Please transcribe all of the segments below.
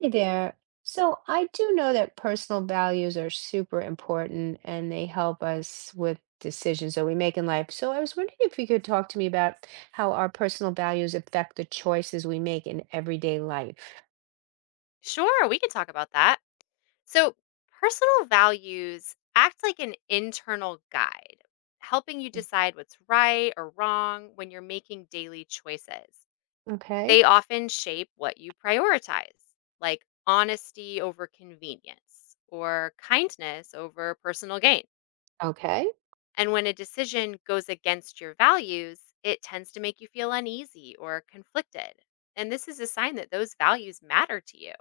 Hey there. So I do know that personal values are super important and they help us with decisions that we make in life. So I was wondering if you could talk to me about how our personal values affect the choices we make in everyday life. Sure, we can talk about that. So, personal values act like an internal guide, helping you decide what's right or wrong when you're making daily choices. Okay. They often shape what you prioritize, like honesty over convenience or kindness over personal gain. Okay. And when a decision goes against your values, it tends to make you feel uneasy or conflicted. And this is a sign that those values matter to you.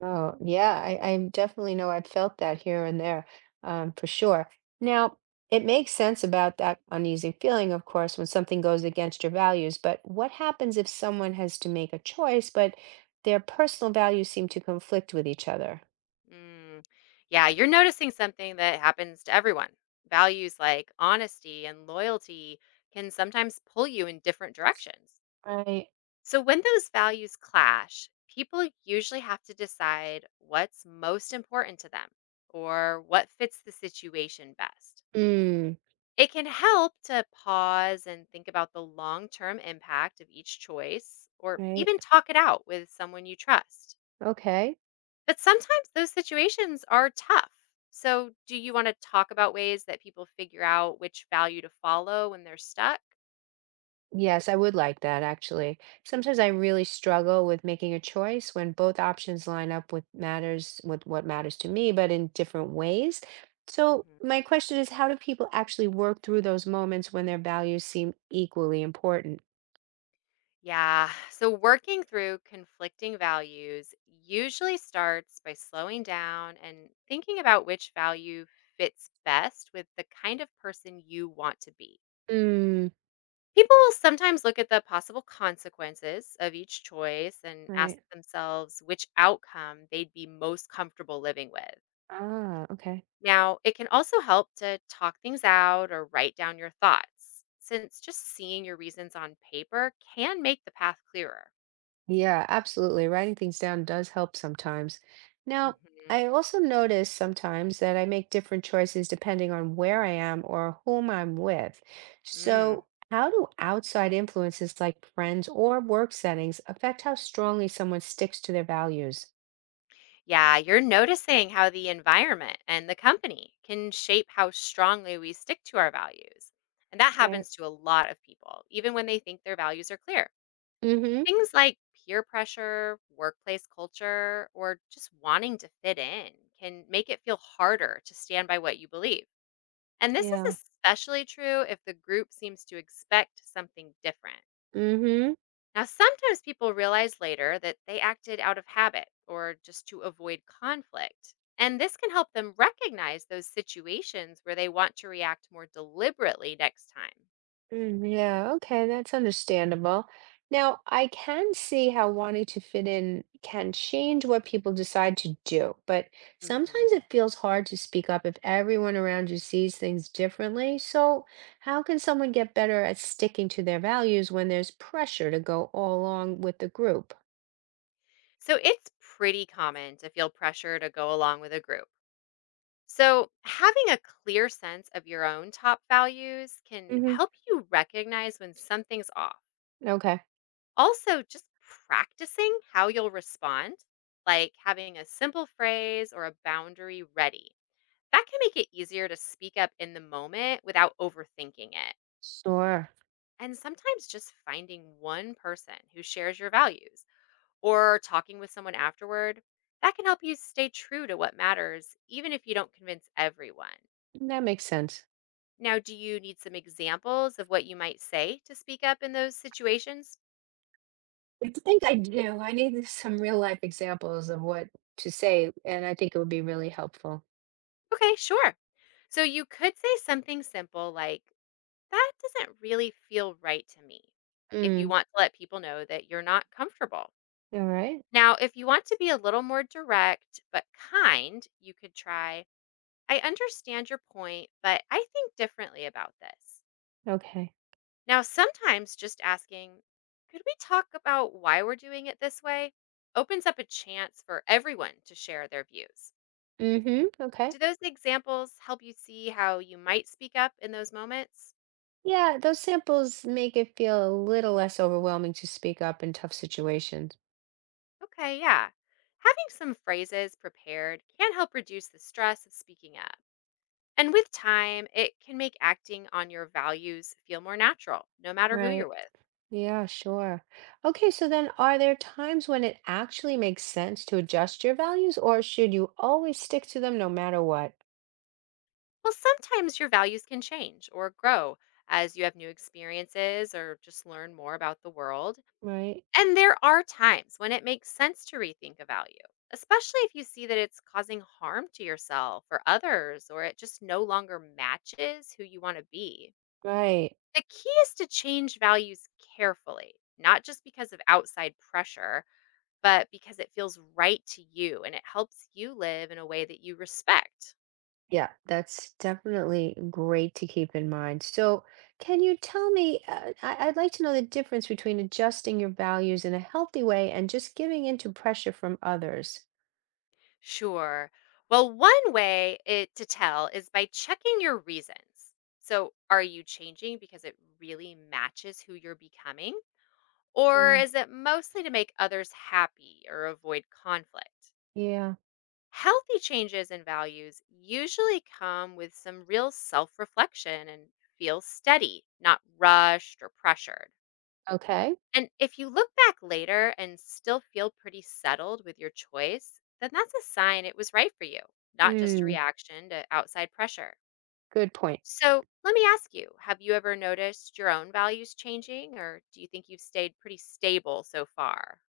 Oh, yeah, I definitely know I've felt that here and there, for sure. Now, it makes sense about that uneasy feeling, of course, when something goes against your values, but what happens if someone has to make a choice, but their personal values seem to conflict with each other? Mm. Yeah, you're noticing something that happens to everyone. Values like honesty and loyalty can sometimes pull you in different directions. Right. So, when those values clash, people usually have to decide what's most important to them or what fits the situation best. Mm, It can help to pause and think about the long term impact of each choice or even right. talk it out with someone you trust. Okay. But sometimes those situations are tough. So, do you want to talk about ways that people figure out which value to follow when they're stuck? Yes, I would like that actually. Sometimes I really struggle with making a choice when both options line up with matters with what matters to me, but in different ways. So Mhm. my question is, how do people actually work through those moments when their values seem equally important? Yeah. So, working through conflicting values usually starts by slowing down and thinking about which value fits best with the kind of person you want to be. Mm, People will sometimes look at the possible consequences of each choice and ask right. themselves which outcome they'd be most comfortable living with. Ah, okay. Now, it can also help to talk things out or write down your thoughts, since just seeing your reasons on paper can make the path clearer. Yeah, absolutely. Writing things down does help sometimes. Now, Hmm. I also notice sometimes that I make different choices depending on where I am or whom I'm with. Mm. So, how do outside influences like friends or work settings affect how strongly someone sticks to their values? Yeah, you're noticing how the environment and the company can shape how strongly we stick to our values. And that Right. happens to a lot of people, even when they think their values are clear. Mm-hmm. Things like peer pressure, workplace culture, or just wanting to fit in can make it feel harder to stand by what you believe. And this is Yeah. especially true if the group seems to expect something different. Mm-hmm. Now, sometimes people realize later that they acted out of habit or just to avoid conflict. And this can help them recognize those situations where they want to react more deliberately next time. Mm, yeah, okay, that's understandable. Now, I can see how wanting to fit in can change what people decide to do, but Mhm. sometimes it feels hard to speak up if everyone around you sees things differently. So, how can someone get better at sticking to their values when there's pressure to go all along with the group? So it's pretty common to feel pressure to go along with a group. So, having a clear sense of your own top values can Hmm. help you recognize when something's off. Okay, Also, just practicing how you'll respond, like having a simple phrase or a boundary ready. That can make it easier to speak up in the moment without overthinking it. sure. And sometimes just finding one person who shares your values or talking with someone afterward, that can help you stay true to what matters, even if you don't convince everyone. That makes sense. Now, do you need some examples of what you might say to speak up in those situations? I think I do. I need some real life examples of what to say, and I think it would be really helpful. Okay, sure. So you could say something simple like, "That doesn't really feel right to me," if you Mm. want to let people know that you're not comfortable. All right. Now, if you want to be a little more direct but kind, you could try, "I understand your point, but I think differently about this." Okay. Now, sometimes just asking, "could we talk about why we're doing it this way?" opens up a chance for everyone to share their views. Mm-hmm. Okay. Do those examples help you see how you might speak up in those moments? Yeah, those samples make it feel a little less overwhelming to speak up in tough situations. Okay, yeah. Having some phrases prepared can help reduce the stress of speaking up. And with time, it can make acting on your values feel more natural, no matter who you're Right. with. Yeah, sure. Okay, so then are there times when it actually makes sense to adjust your values, or should you always stick to them no matter what? Well, sometimes your values can change or grow as you have new experiences or just learn more about the world. Right. And there are times when it makes sense to rethink a value, especially if you see that it's causing harm to yourself or others, or it just no longer matches who you want to be. Right. The key is to change values carefully, not just because of outside pressure, but because it feels right to you and it helps you live in a way that you respect. Yeah, that's definitely great to keep in mind. So, can you tell me? I'd like to know the difference between adjusting your values in a healthy way and just giving in to pressure from others. Sure. Well, one way to tell is by checking your reasons. So, are you changing because it really matches who you're becoming? Or Mm, is it mostly to make others happy or avoid conflict? yeah. Healthy changes in values usually come with some real self reflection and feel steady, not rushed or pressured. Okay. And if you look back later and still feel pretty settled with your choice, then that's a sign it was right for you, not just a Mm, reaction to outside pressure. good point. So let me ask you, have you ever noticed your own values changing, or do you think you've stayed pretty stable so far?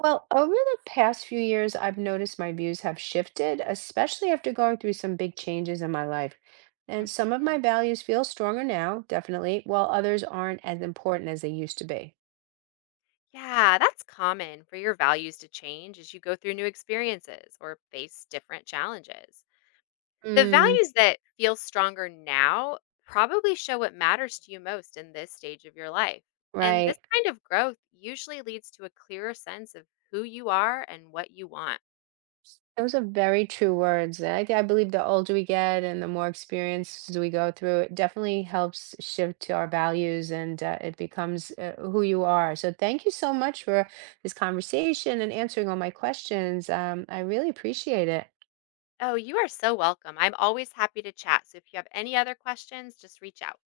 Well, over the past few years, I've noticed my views have shifted, especially after going through some big changes in my life. And some of Hmm. my values feel stronger now, definitely, while others aren't as important as they used to be. Yeah, that's common for your values to change as you go through new experiences or face different challenges. The Mm, values that feel stronger now probably show what matters to you most in this stage of your life. And right. this kind of growth usually leads to a clearer sense of who you are and what you want. Those are very true words. And I believe the older we get and the more experiences we go through, it definitely helps shift to our values and it becomes who you are. So, thank you so much for this conversation and answering all my questions. I really appreciate it. Oh, you are so welcome. I'm always happy to chat. So if you have any other questions, just reach out.